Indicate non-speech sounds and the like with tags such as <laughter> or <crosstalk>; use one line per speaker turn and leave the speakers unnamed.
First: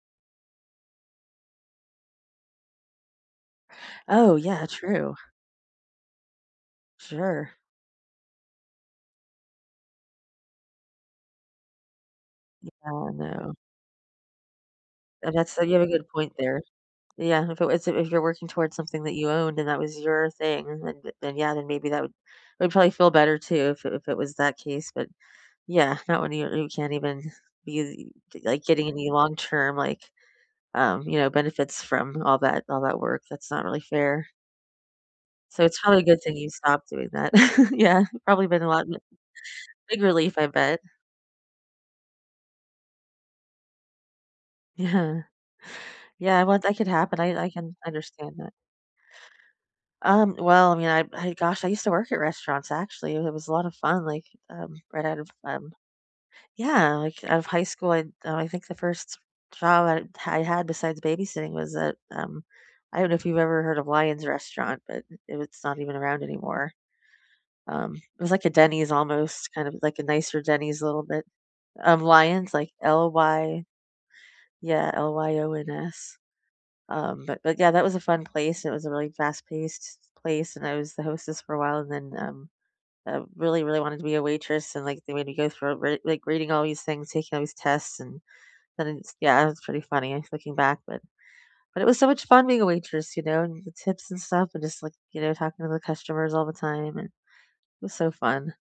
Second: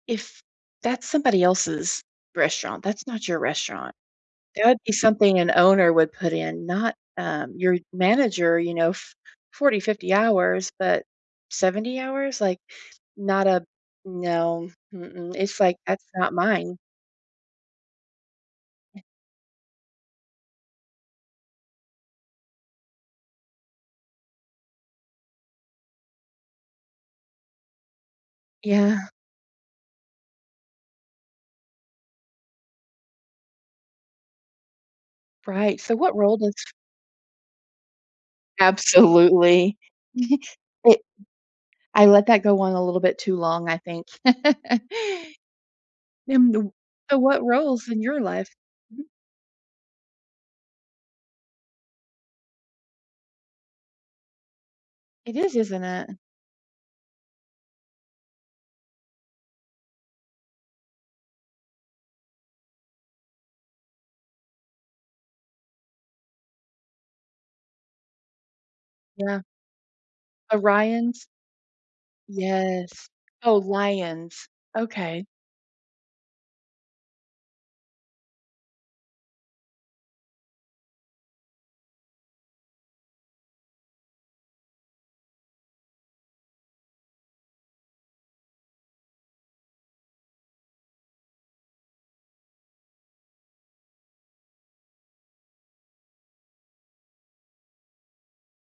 If that's somebody else's restaurant, that's not your restaurant.
Oh,
That
yeah.
would be
True.
something an owner would put in, not,
Sure.
um, your manager, you know, f 40, 50 hours, but 70 hours? Like,
Yeah. I
not
know.
a no.
And
Mm-mm.
that's
It's
you
like,
have a
"That's
good
not
point there.
mine."
Yeah. If it was if you're working towards something that you owned and that was your thing, then then then, yeah, then maybe that would that would probably feel better, too, if it if it was that case. But, yeah, not when you you can't even be, like, getting
Yeah.
any long term, like, um, you know, benefits from all that all that work. That's not really fair. So
Right.
it's
So
probably a
what
good
role
thing you
does
stopped doing that. <chuckles> Yeah. Probably been a lot n
Absolutely.
big relief, I
<chuckles>
bet.
I I let that go on a little bit too long, I think. <chuckles>
Yeah. Yeah.
And
Well,
th
that could
so
happen. I
what
I can
roles in your
understand that.
life? Mhm.
Um, well, I mean, I I, gosh. I used to work at restaurants, actually. It it was a lot of fun, like, um, right out of,
It is,
um
isn't it?
yeah, like, out of high school. I I think the 1st job I I had besides babysitting was that, um, I don't know if you've ever heard of Lyons Restaurant, but it was not even around anymore. Um, it was like a Denny's
Yeah.
almost, kind of like a nicer Denny's a little bit
Orion's
um, Lyons, like
Yes. Oh,
L-Y
Lyons.
yeah,
Okay.
L-Y-O-N-S. Um, but but, yeah, that was a fun place. It was a really fast paced place, and I was the hostess for a while. And then, um, I really, really wanted to be a waitress And, like, they made me go through re like, reading all these things, taking all these tests, and then it's, yeah. It was pretty funny looking back. But but it was so much fun being a waitress, you know, and the tips and stuff and just, like, you know, talking to the customers all the time, and it was so fun.